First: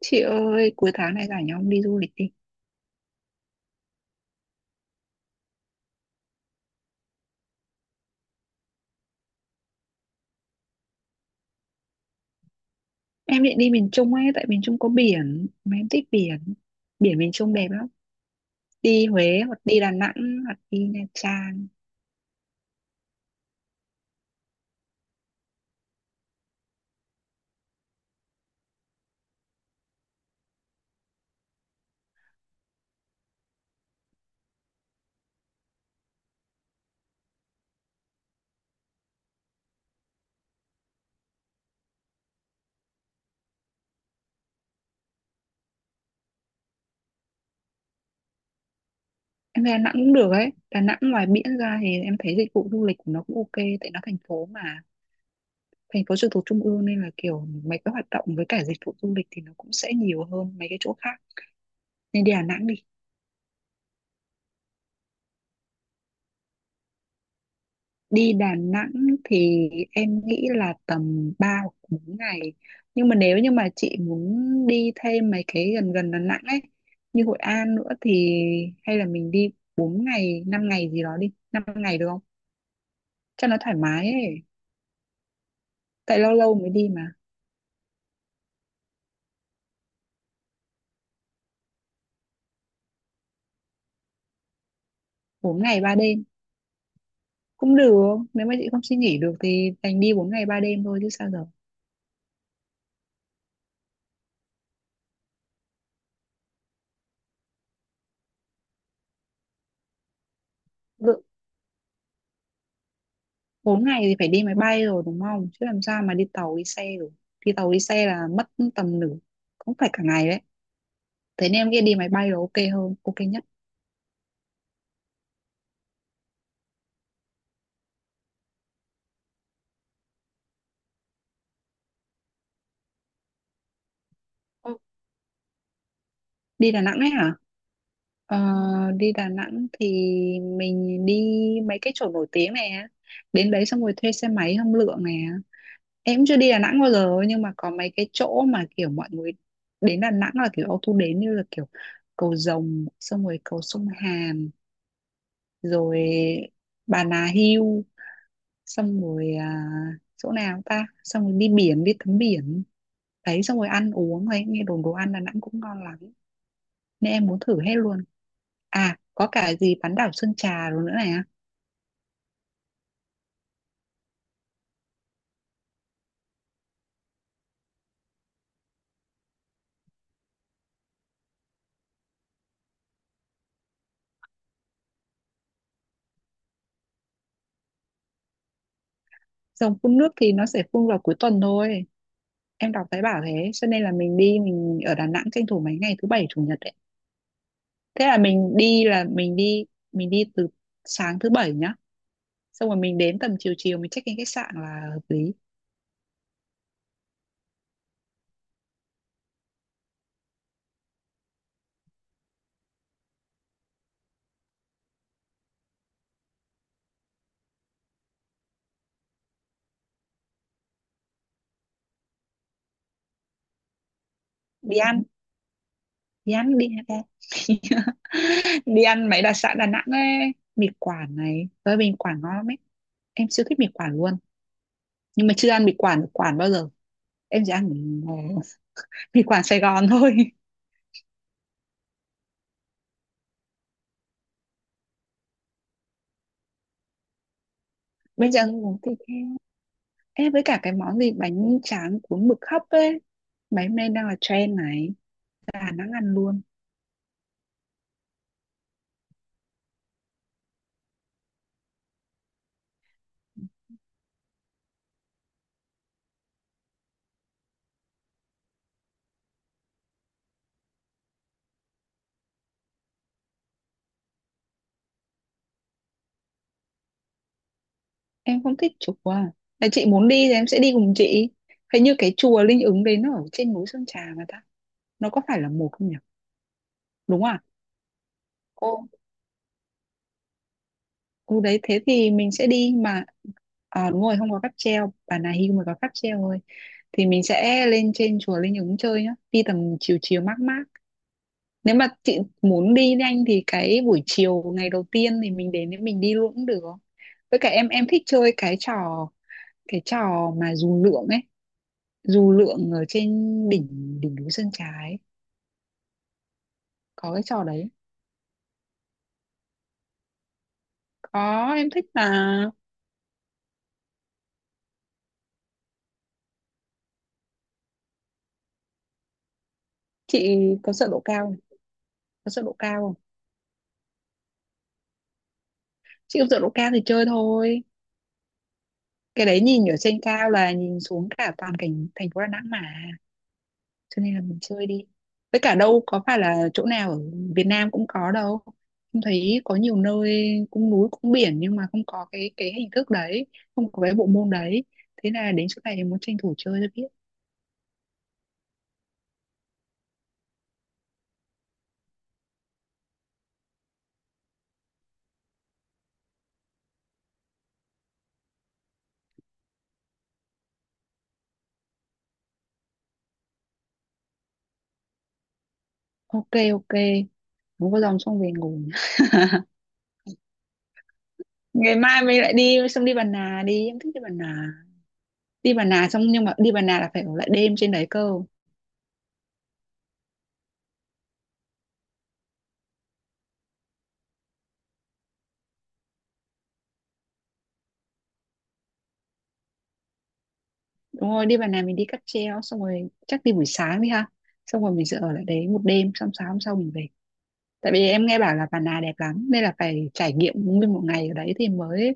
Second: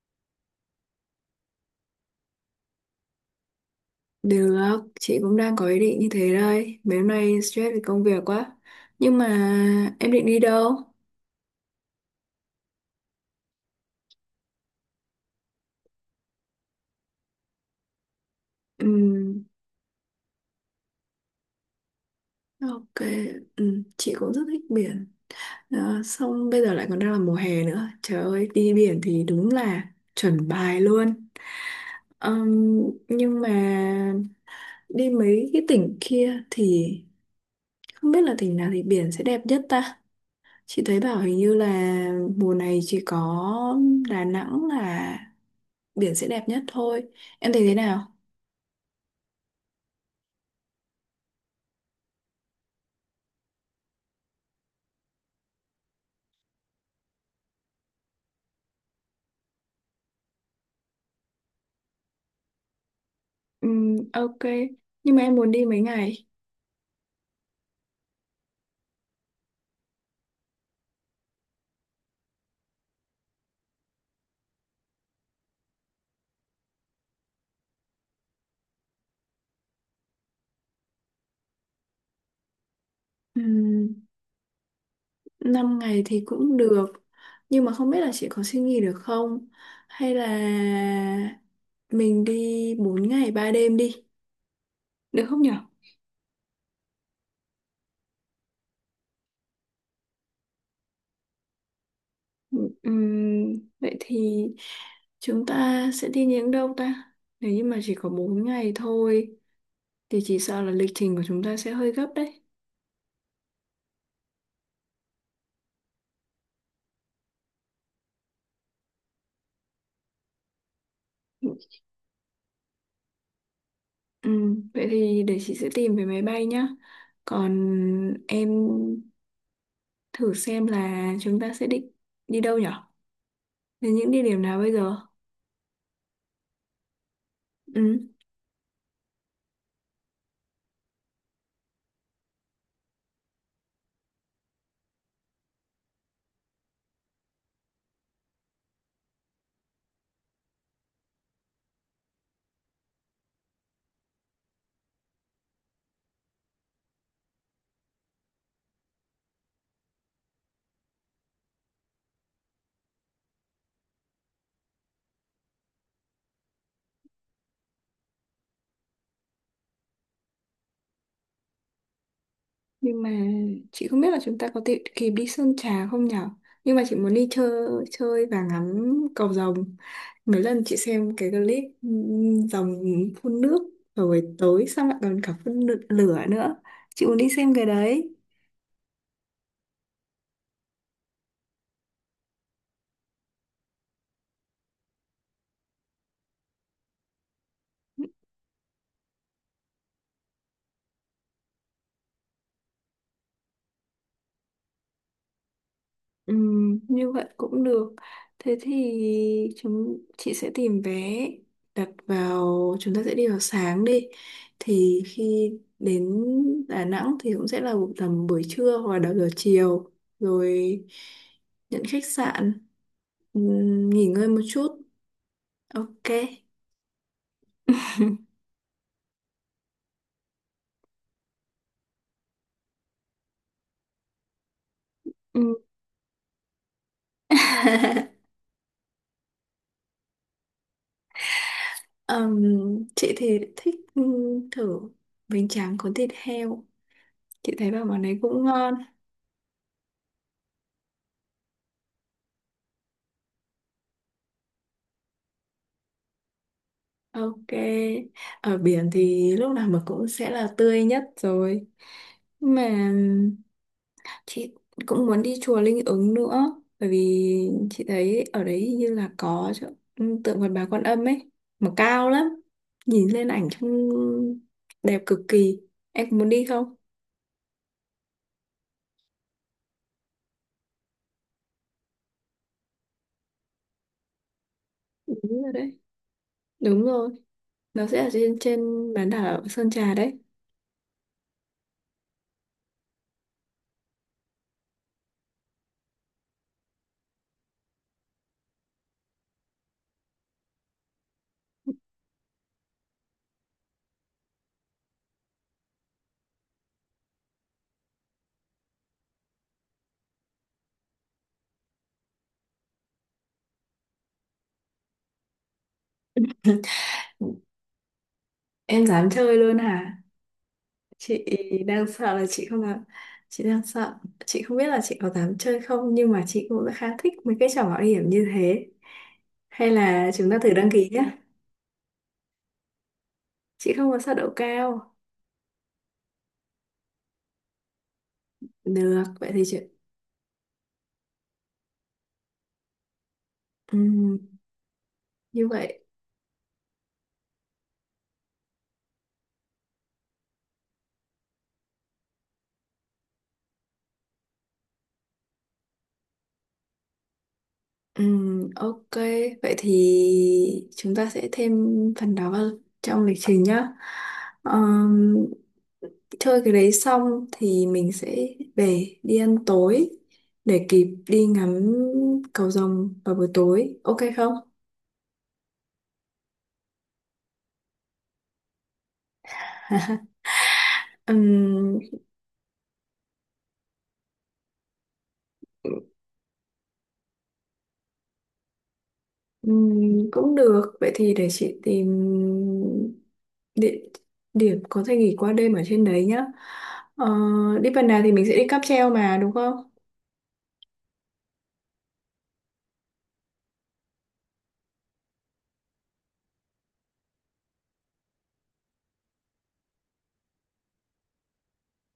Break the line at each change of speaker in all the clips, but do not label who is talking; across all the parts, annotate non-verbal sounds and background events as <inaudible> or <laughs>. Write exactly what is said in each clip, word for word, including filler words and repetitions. Chị ơi, cuối tháng này rảnh không đi du lịch đi.
Được, chị cũng đang có ý định như thế đây. Mấy hôm nay stress vì công việc quá. Nhưng mà em định đi đâu?
Em định đi miền Trung ấy, tại miền Trung có biển, mà em thích biển. Biển miền Trung đẹp lắm. Đi Huế
Ừm,
hoặc đi Đà Nẵng hoặc đi Nha Trang.
ok, Ừm, chị cũng rất thích biển. Đó, xong bây giờ lại còn đang là mùa hè nữa. Trời ơi, đi biển thì đúng là chuẩn bài luôn. Ừm, nhưng mà đi mấy cái tỉnh kia thì không biết là tỉnh nào thì biển sẽ đẹp nhất ta. Chị thấy bảo hình như là mùa này chỉ có Đà Nẵng là biển sẽ đẹp nhất thôi. Em thấy thế nào?
Em về Đà Nẵng cũng được ấy. Đà Nẵng ngoài biển ra thì em thấy dịch vụ du lịch của nó cũng ok, tại nó thành phố mà. Thành phố trực thuộc trung ương nên là kiểu mấy cái hoạt động với cả dịch vụ du lịch thì nó cũng sẽ nhiều hơn mấy cái chỗ khác. Nên đi Đà Nẵng đi.
Ừm, ok, nhưng mà em muốn đi mấy ngày?
Đi Đà Nẵng thì em nghĩ là tầm ba hoặc bốn ngày. Nhưng mà nếu như mà chị muốn đi thêm mấy cái gần gần Đà Nẵng ấy, như Hội An nữa thì hay là mình đi bốn ngày, năm ngày gì đó đi. Năm ngày được không? Cho nó thoải
Ừm,
mái ấy.
năm ngày
Tại
thì
lâu lâu
cũng
mới
được,
đi mà.
nhưng mà không biết là chị có xin nghỉ được không, hay là mình đi bốn ngày ba đêm đi, được không nhở?
Bốn ngày ba đêm cũng được. Nếu mà chị không suy nghĩ được thì đành đi bốn ngày ba đêm thôi chứ sao giờ.
Ừm, vậy thì chúng ta sẽ đi những đâu ta? Nếu như mà chỉ có bốn ngày thôi thì chỉ sợ là lịch trình
Lự-
của chúng ta sẽ hơi gấp đấy.
bốn ngày thì phải đi máy bay rồi đúng không? Chứ làm sao mà đi tàu đi xe được. Đi tàu đi xe là mất tầm nửa cũng phải cả ngày đấy, thế nên em nghĩ đi máy bay là ok hơn, ok nhất.
Ừ, vậy thì để chị sẽ tìm về máy bay nhá. Còn em thử xem là chúng ta sẽ định đi đâu nhở? Đến những địa điểm nào bây
Ừ.
giờ?
Đi Đà Nẵng ấy hả?
Ừ,
Ờ, đi Đà Nẵng thì mình đi mấy cái chỗ nổi tiếng này á. Đến đấy xong rồi thuê xe máy hâm lượng này á. Em chưa đi Đà Nẵng bao giờ nhưng mà có mấy cái chỗ mà kiểu mọi người đến Đà Nẵng là kiểu auto đến, như là kiểu cầu Rồng, xong rồi cầu sông Hàn, rồi Bà Nà Hill, xong rồi à, chỗ nào ta, xong rồi đi biển, đi tắm biển đấy, xong rồi ăn uống ấy, nghe đồn đồ ăn Đà Nẵng cũng ngon lắm nên em muốn thử hết luôn. À có cả gì bán đảo Sơn Trà rồi nữa này á.
nhưng mà chị không biết là chúng ta có thể kịp đi Sơn Trà không nhở? Nhưng mà chị muốn đi chơi chơi và ngắm cầu rồng. Mấy lần chị xem cái clip ừ, rồng phun nước rồi tới xong lại còn cả phun lửa nữa. Chị muốn đi xem cái đấy.
Dòng phun nước thì nó sẽ phun vào cuối tuần thôi, em đọc thấy bảo thế, cho nên là mình đi mình ở Đà Nẵng tranh thủ mấy ngày thứ bảy chủ nhật đấy. Thế là mình đi là mình đi mình đi từ sáng thứ bảy nhá, xong rồi mình đến tầm chiều chiều mình check in khách sạn là hợp lý.
Ừ, như vậy cũng được. Thế thì chúng chị sẽ tìm vé đặt vào, chúng ta sẽ đi vào sáng đi. Thì khi đến Đà Nẵng thì cũng sẽ là tầm buổi trưa hoặc là đầu giờ chiều, rồi nhận khách sạn, ừ, nghỉ ngơi một chút.
đi ăn
Ok.
đi ăn đi ăn em. <laughs> Đi ăn mấy đặc sản Đà Nẵng ấy, mì Quảng này, tới mì Quảng ngon lắm ấy, em siêu thích mì Quảng luôn, nhưng mà chưa ăn
Ừ.
mì Quảng ở Quảng bao giờ. Em chỉ ăn mì,
<laughs>
<laughs> mì Quảng Sài Gòn thôi. <laughs>
Ừm, chị thì thích ừ, thử bánh tráng có thịt heo. Chị thấy bảo món đấy
Bây giờ
cũng ngon.
muốn thịt heo, em với cả cái món gì bánh tráng cuốn mực hấp ấy, mấy hôm nay đang là trend này, Đà Nẵng ăn luôn.
Ok, ở biển thì lúc nào mà cũng sẽ là tươi nhất rồi. Mà chị cũng muốn đi chùa Linh Ứng nữa, bởi vì chị thấy ở đấy hình như là có chỗ, ừ, tượng Phật Bà Quan Âm ấy, mà cao lắm. Nhìn lên ảnh trông đẹp cực kỳ. Em có muốn đi không?
Em không thích chùa, là chị muốn đi thì em sẽ đi cùng chị. Hình như cái chùa Linh Ứng đấy nó ở trên núi Sơn Trà mà ta, nó có phải
Đúng
là
rồi
một
đấy.
không nhỉ,
Đúng rồi,
đúng không ạ?
nó sẽ ở trên trên
Cô.
bán đảo Sơn Trà đấy.
Ồ đấy, thế thì mình sẽ đi mà. À, đúng rồi, không có cáp treo, bản này Hưu mới có cáp treo thôi, thì mình sẽ lên trên chùa Linh Ứng chơi nhá, đi tầm chiều chiều mát mát. Nếu mà chị muốn đi nhanh thì cái buổi chiều ngày đầu tiên thì mình đến để mình đi luôn cũng được. Với cả em em thích chơi cái trò cái trò mà dù lượn ấy, dù lượn ở trên đỉnh đỉnh núi Sơn Trà ấy, có cái trò đấy.
Em dám chơi luôn hả? Chị
Có, em thích
đang sợ là
là.
chị không làm, chị đang sợ, chị không biết là chị có dám chơi không, nhưng mà chị cũng khá thích mấy cái trò mạo hiểm như thế. Hay là chúng
Chị
ta thử đăng
có
ký
sợ
nhé?
độ cao không? Có sợ độ cao không?
Chị không có sợ độ cao.
Chị không sợ độ cao thì chơi thôi.
Được,
Cái
vậy
đấy
thì chị,
nhìn ở trên cao là nhìn xuống cả toàn cảnh thành phố Đà Nẵng mà, cho nên
ừm,
là mình chơi đi. Với
như
cả đâu
vậy.
có phải là chỗ nào ở Việt Nam cũng có đâu, không thấy, có nhiều nơi cũng núi cũng biển nhưng mà không có cái cái hình thức đấy, không có cái bộ môn đấy, thế là đến chỗ này muốn tranh thủ chơi cho biết.
Ừm, ok, vậy thì chúng ta sẽ thêm phần đó vào trong lịch trình nhá. Ờm, chơi cái đấy xong thì mình sẽ về đi ăn tối để kịp đi ngắm cầu rồng vào buổi tối, ok không?
Ok, ok, muốn có dòng xong về ngủ. Ngày
Ừm,
mai mình lại đi, xong đi Bà Nà đi, em thích đi Bà Nà. Đi Bà Nà xong, nhưng mà đi Bà Nà là phải ở lại đêm trên đấy cơ.
ừm, cũng được, vậy thì để chị tìm địa điểm có thể nghỉ qua đêm ở trên đấy nhá. ờ, Đi phần nào thì mình sẽ đi cáp treo mà, đúng không?
Đúng rồi, đi vào này mình đi cáp treo, xong rồi chắc đi buổi sáng đi ha. Xong rồi mình sẽ ở lại đấy một đêm, xong sáng hôm sau mình về. Tại vì em nghe bảo là Bà Nà đẹp lắm nên là phải trải nghiệm nguyên một ngày ở đấy thì mới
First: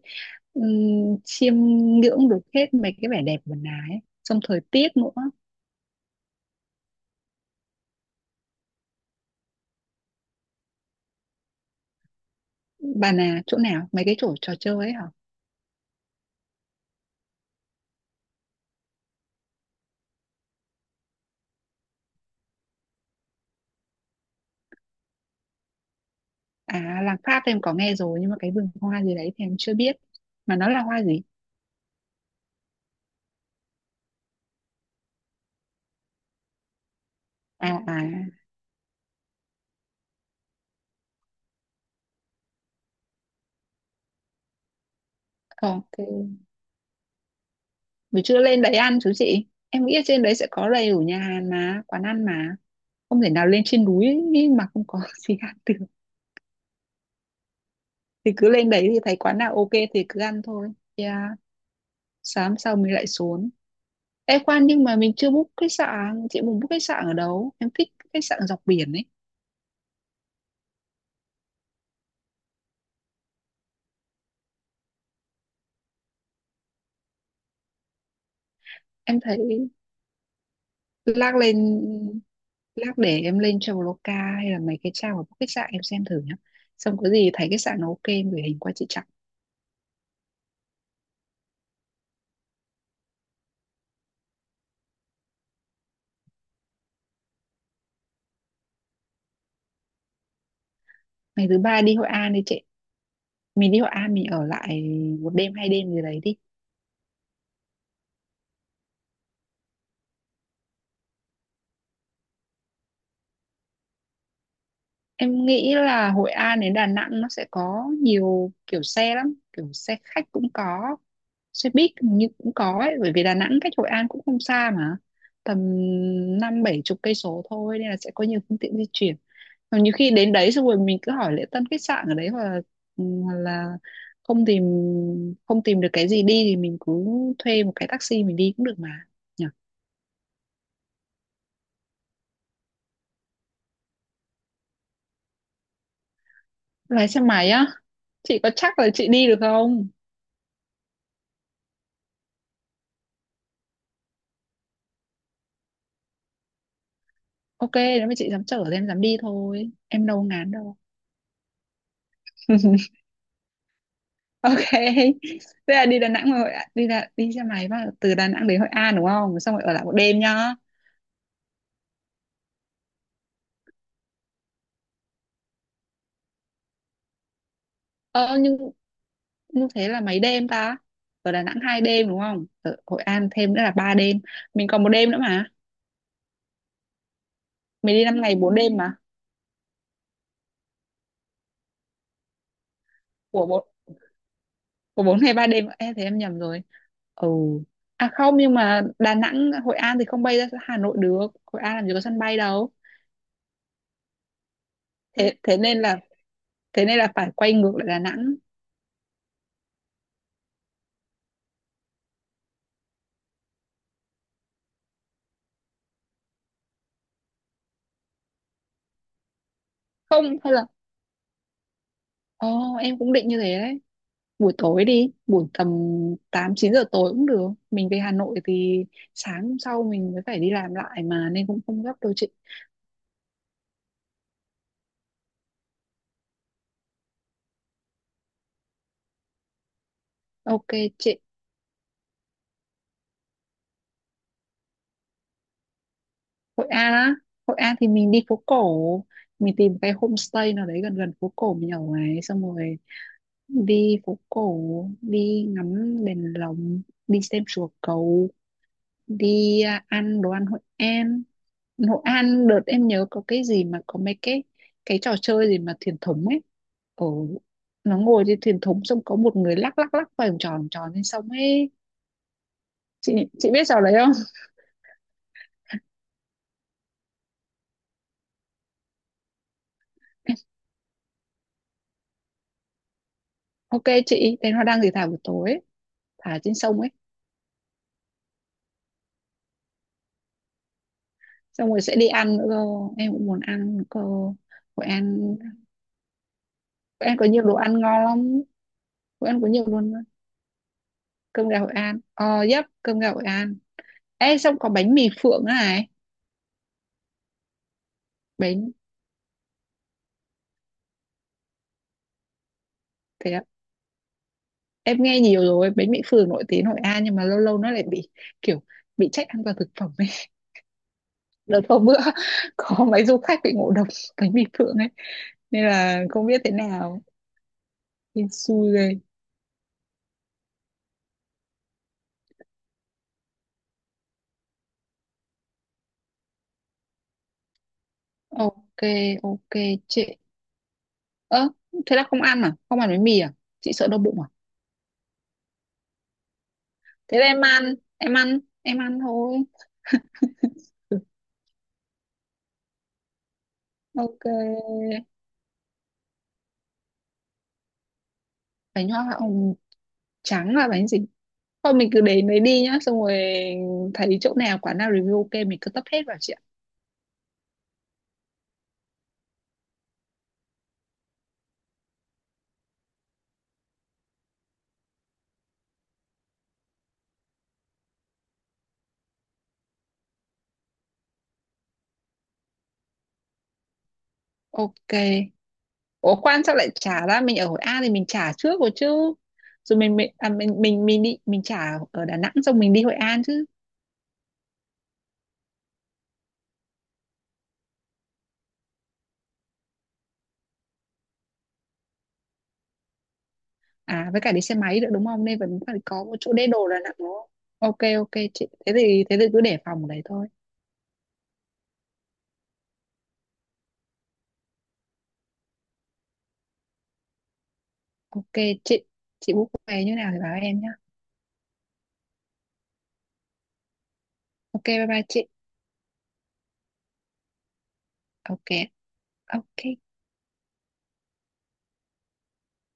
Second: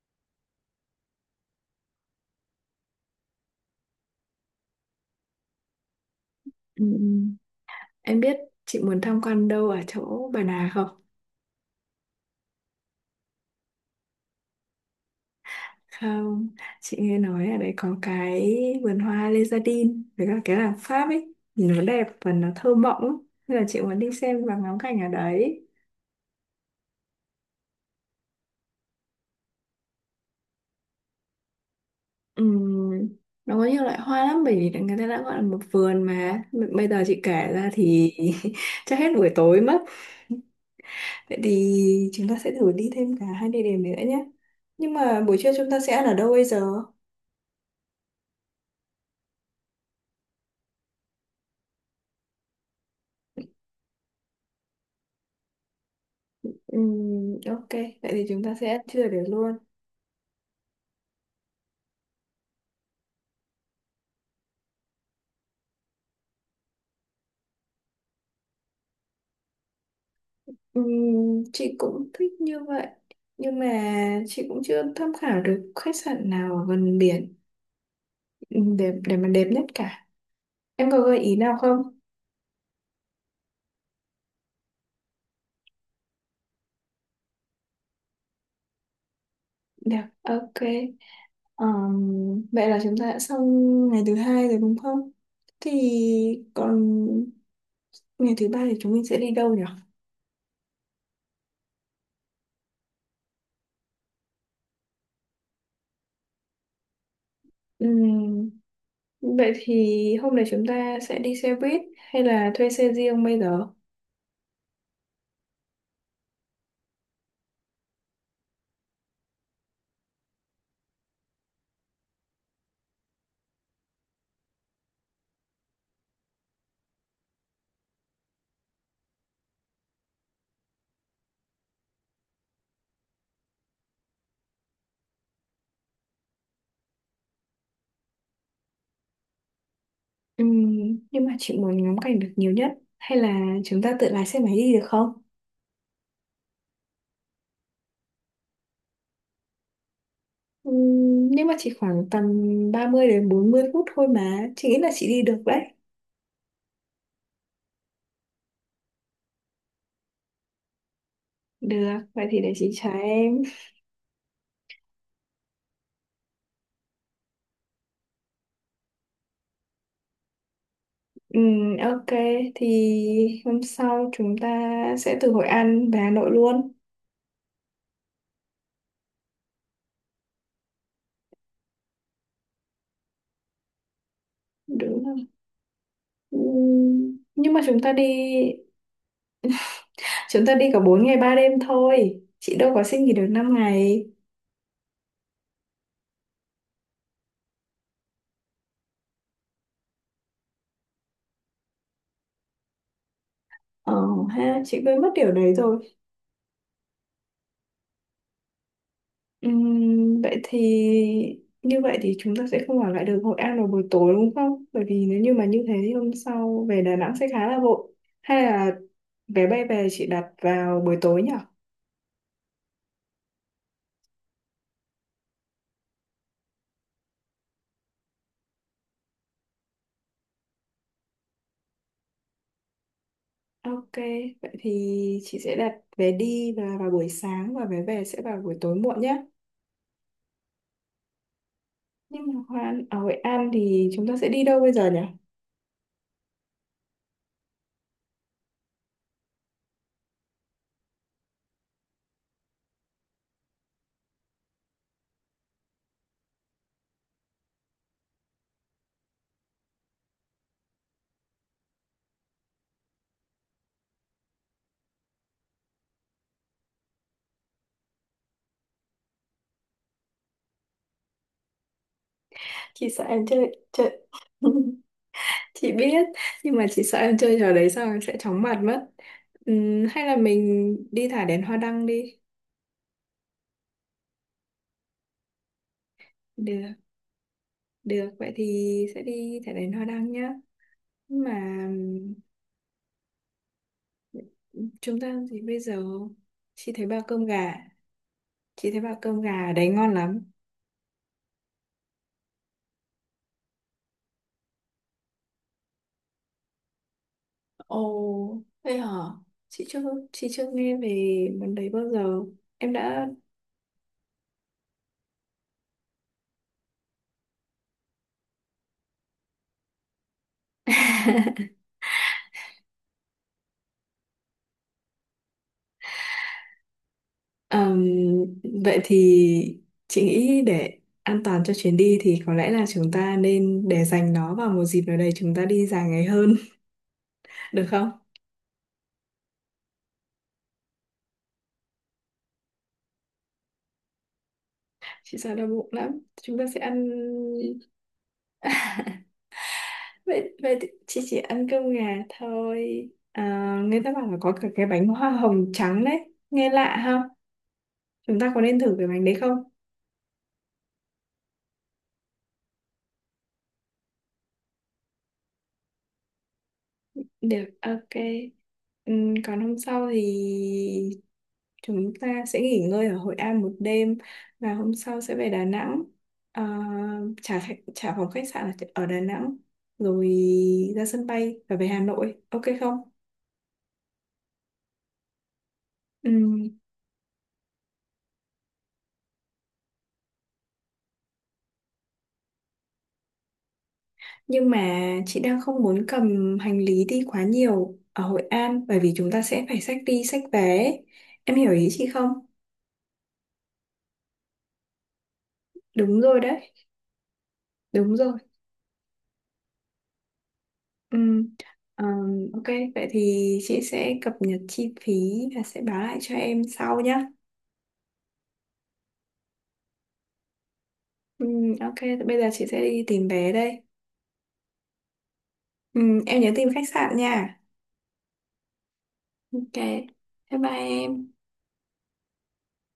um, chiêm ngưỡng được hết mấy cái vẻ đẹp của Bà Nà ấy. Xong thời tiết nữa.
Ừm, em biết chị muốn tham quan đâu ở chỗ Bà Nà không?
Bà Nà chỗ nào? Mấy cái chỗ trò chơi ấy hả?
Không, chị nghe nói ở đấy có cái vườn hoa Lezardin với cả cái làng Pháp ấy, nhìn nó đẹp và nó thơ mộng lắm. Nên là chị muốn đi xem và ngắm cảnh ở đấy.
À làng Pháp em có nghe rồi, nhưng mà cái vườn hoa gì đấy thì em chưa biết. Mà nó là hoa gì?
Ừm, nó có nhiều loại hoa lắm bởi vì người ta đã gọi là một vườn mà. B- Bây giờ chị kể
À
ra
à.
thì <laughs> chắc hết buổi tối mất. Vậy thì chúng ta sẽ thử đi thêm cả hai địa điểm nữa nhé. Nhưng mà buổi trưa chúng ta sẽ ăn ở đâu bây
Ok.
giờ?
Mình chưa lên đấy ăn chú chị. Em nghĩ ở trên đấy sẽ có đầy đủ nhà hàng mà, quán ăn mà. Không thể nào lên trên núi ý mà không có <laughs> gì ăn được.
Ừm, ok, vậy thì
Thì
chúng
cứ
ta sẽ
lên
ăn
đấy thì
trưa
thấy
được
quán
luôn.
nào ok thì cứ ăn thôi, yeah. Sáng sau mình lại xuống. Ê khoan, nhưng mà mình chưa book khách sạn, chị muốn book khách sạn ở đâu? Em thích khách sạn dọc biển ấy.
Ừm, chị cũng thích như vậy, nhưng mà chị cũng chưa tham khảo được khách sạn nào ở gần biển, ừm, để để
Em
mà
thấy,
đẹp nhất cả. Em có gợi
lác
ý
lên
nào không?
lát để em lên Traveloka hay là mấy cái trang của book khách sạn em xem thử nhá, xong có gì thấy khách sạn nó ok em gửi hình qua chị Trọng.
Được, ok. Ờm, vậy là chúng ta đã xong ngày thứ hai rồi đúng không? Thì còn ngày thứ ba thì chúng mình sẽ đi đâu nhỉ?
Ngày thứ ba đi Hội An đi chị, mình đi Hội An mình ở lại một đêm hai đêm gì đấy đi.
Ừm, vậy thì hôm nay chúng ta sẽ đi xe buýt hay là thuê xe riêng bây giờ?
Em nghĩ là Hội An đến Đà Nẵng nó sẽ có nhiều kiểu xe lắm, kiểu xe khách cũng có, xe buýt hình như cũng có ấy, bởi vì Đà Nẵng cách Hội An cũng không xa mà, tầm năm bảy chục cây số thôi, nên là sẽ có nhiều phương tiện di chuyển. Còn nhiều khi đến đấy xong rồi mình cứ hỏi lễ tân khách sạn ở đấy, hoặc là, ừ, hoặc là không tìm không tìm được cái gì đi thì mình cứ thuê một cái taxi mình đi cũng được mà. Nhỉ?
Ừm, nhưng mà chị muốn ngắm cảnh được nhiều nhất, hay là chúng ta tự lái xe máy đi được không?
Lái xe máy á, chị có chắc là chị đi được không?
Ừm, nhưng mà chỉ khoảng tầm ba mươi đến bốn mươi phút thôi mà, chị nghĩ là chị đi được đấy.
Ok, nếu mà chị dám chở thì em dám đi thôi. Em đâu ngán đâu.
Được, vậy thì để chị trả
<laughs>
em.
Ok. Thế là đi Đà Nẵng rồi Hội An, đi là đi xe máy vào từ Đà Nẵng đến Hội An đúng không? Xong rồi ở lại một đêm nhá.
Ừm, ok, thì hôm sau chúng ta sẽ từ Hội An về Hà Nội luôn,
Ờ nhưng như thế là mấy đêm ta? Ở Đà Nẵng hai đêm đúng không? Ở Hội An thêm nữa là ba đêm. Mình còn một
đúng
đêm nữa
không?
mà.
Ừm, nhưng mà chúng ta
Mình
đi
đi năm ngày bốn đêm mà.
chúng ta đi cả bốn ngày ba đêm thôi, chị đâu có xin nghỉ được
Của
năm
bốn
ngày
của bốn ngày ba đêm. Ê thế em nhầm rồi. Ừ. À không, nhưng mà Đà Nẵng Hội An thì không bay ra Hà Nội được. Hội An làm gì có sân bay đâu.
Ờ ha, chị quên mất điều
Thế
đấy
thế
rồi.
nên là thế nên là phải quay ngược lại Đà Nẵng.
Ừm, vậy thì như vậy thì chúng ta sẽ không ở lại được Hội An vào buổi tối, đúng không? Bởi vì nếu như mà như thế thì hôm sau về Đà Nẵng sẽ khá là vội. Hay là vé bay về chị đặt
Không hay là,
vào buổi tối nhỉ?
ồ em cũng định như thế đấy, buổi tối đi, buổi tầm tám chín giờ tối cũng được, mình về Hà Nội thì sáng hôm sau mình mới phải đi làm lại mà, nên cũng không gấp đâu chị.
Ok, vậy thì chị sẽ đặt vé đi là vào buổi sáng và vé về sẽ vào buổi tối muộn nhé.
Ok chị.
Nhưng mà Hoa- ở Hội An thì chúng ta sẽ đi đâu bây giờ nhỉ?
Hội An á, Hội An thì mình đi phố cổ, mình tìm cái homestay nào đấy gần gần phố cổ mình ở ấy, xong rồi đi phố cổ, đi ngắm đèn lồng, đi xem chùa cầu, đi à, ăn đồ ăn Hội An. Hội An đợt em nhớ có cái gì mà có mấy cái cái trò chơi gì mà thuyền thúng ấy, ở, nó ngồi trên thuyền thúng xong có một người lắc lắc lắc vòng tròn vòng tròn lên sông ấy.
Chị sợ
chị
em
chị
chơi
biết trò
chết.
đấy không?
<laughs> Chị biết, nhưng mà chị sợ em chơi trò đấy xong em sẽ chóng mặt mất. Ừm, hay là
<laughs>
mình đi thả đèn hoa đăng đi.
Ok chị, thế nó đang thì thả buổi tối ấy, thả trên
Được,
sông ấy.
được, vậy thì sẽ đi thả đèn hoa đăng nhá. Nhưng mà
Xong rồi sẽ đi ăn nữa cơ, em cũng muốn ăn nữa cơ.
ừm,
Hội
chúng ta làm
An,
gì bây giờ? Chị thấy bao
Hội An
cơm
có nhiều
gà,
đồ ăn ngon lắm.
chị thấy bao cơm
Hội An có
gà
nhiều
đấy
luôn,
ngon lắm.
cơm gà Hội An, ờ, yep, cơm gà Hội An. Ê, xong có bánh mì Phượng nữa này.
Ồ,
Bánh,
thế hả? Chị chưa, chị chưa nghe về món đấy bao giờ. Em đã
thế em nghe nhiều rồi, bánh mì phường nổi tiếng Hội An, nhưng mà lâu lâu nó lại bị kiểu bị trách an toàn thực phẩm ấy. <laughs>
<laughs>
Đợt hôm bữa <laughs> có mấy du khách bị ngộ độc <laughs> bánh mì phượng ấy, nên là không biết thế nào.
Ờm,
Nên xui
vậy
ghê.
thì chị nghĩ để an toàn cho chuyến đi thì có lẽ là chúng ta nên để dành nó vào một dịp nào đấy chúng ta đi dài ngày hơn, <laughs> được không?
Ok, ok chị. Ơ thế là không ăn à, không ăn bánh mì à, chị sợ đau bụng à?
Chị sợ đau bụng lắm. Chúng ta sẽ ăn.
Thế là em ăn, em ăn, em
<laughs>
ăn thôi.
vậy vậy thì chị
Ừ,
chỉ ăn cơm gà thôi. À, người ta bảo là
ok.
có cả cái bánh hoa hồng trắng đấy, nghe lạ ha. Chúng ta có nên thử cái
Bánh
bánh
hoa
đấy không?
hồng trắng là bánh gì? Thôi mình cứ đến đấy đi nhá, xong rồi thấy chỗ nào quán nào review ok mình cứ tấp hết vào chị ạ.
Được, ok. Ừm, còn hôm sau thì chúng ta sẽ nghỉ ngơi ở Hội An một đêm và hôm sau sẽ về Đà Nẵng. Ờ, trả khách- trả phòng khách sạn ở ở Đà Nẵng rồi ra sân bay và về Hà Nội. Ok không?
Ok. Ủa quan sao
Ừm,
lại trả ra, mình ở Hội An thì mình trả trước rồi chứ, rồi mình mình à, mình mình mình đi mình trả ở Đà Nẵng xong mình đi Hội An chứ.
nhưng mà chị đang không muốn cầm hành lý đi quá nhiều ở Hội An, bởi vì chúng ta sẽ phải xách đi xách vé. Em hiểu ý chị không?
À với cả đi xe máy nữa đúng không, nên vẫn phải
Đúng
có một
rồi
chỗ để
đấy.
đồ Đà Nẵng đúng không. Ok
Đúng
ok
rồi.
chị, thế thì thế thì cứ để phòng ở đấy thôi.
Ừm, ờm, ok, vậy thì chị sẽ cập nhật chi phí và sẽ báo lại cho em sau nhé.
Ok chị chị book vé như nào thì báo em nhá.
Ừ, ok, thì bây giờ chị sẽ đi tìm vé đây.
Ok bye bye chị.
Ừm, em nhớ tìm khách sạn nha.
Ok
Ok,
ok.
bye bye em.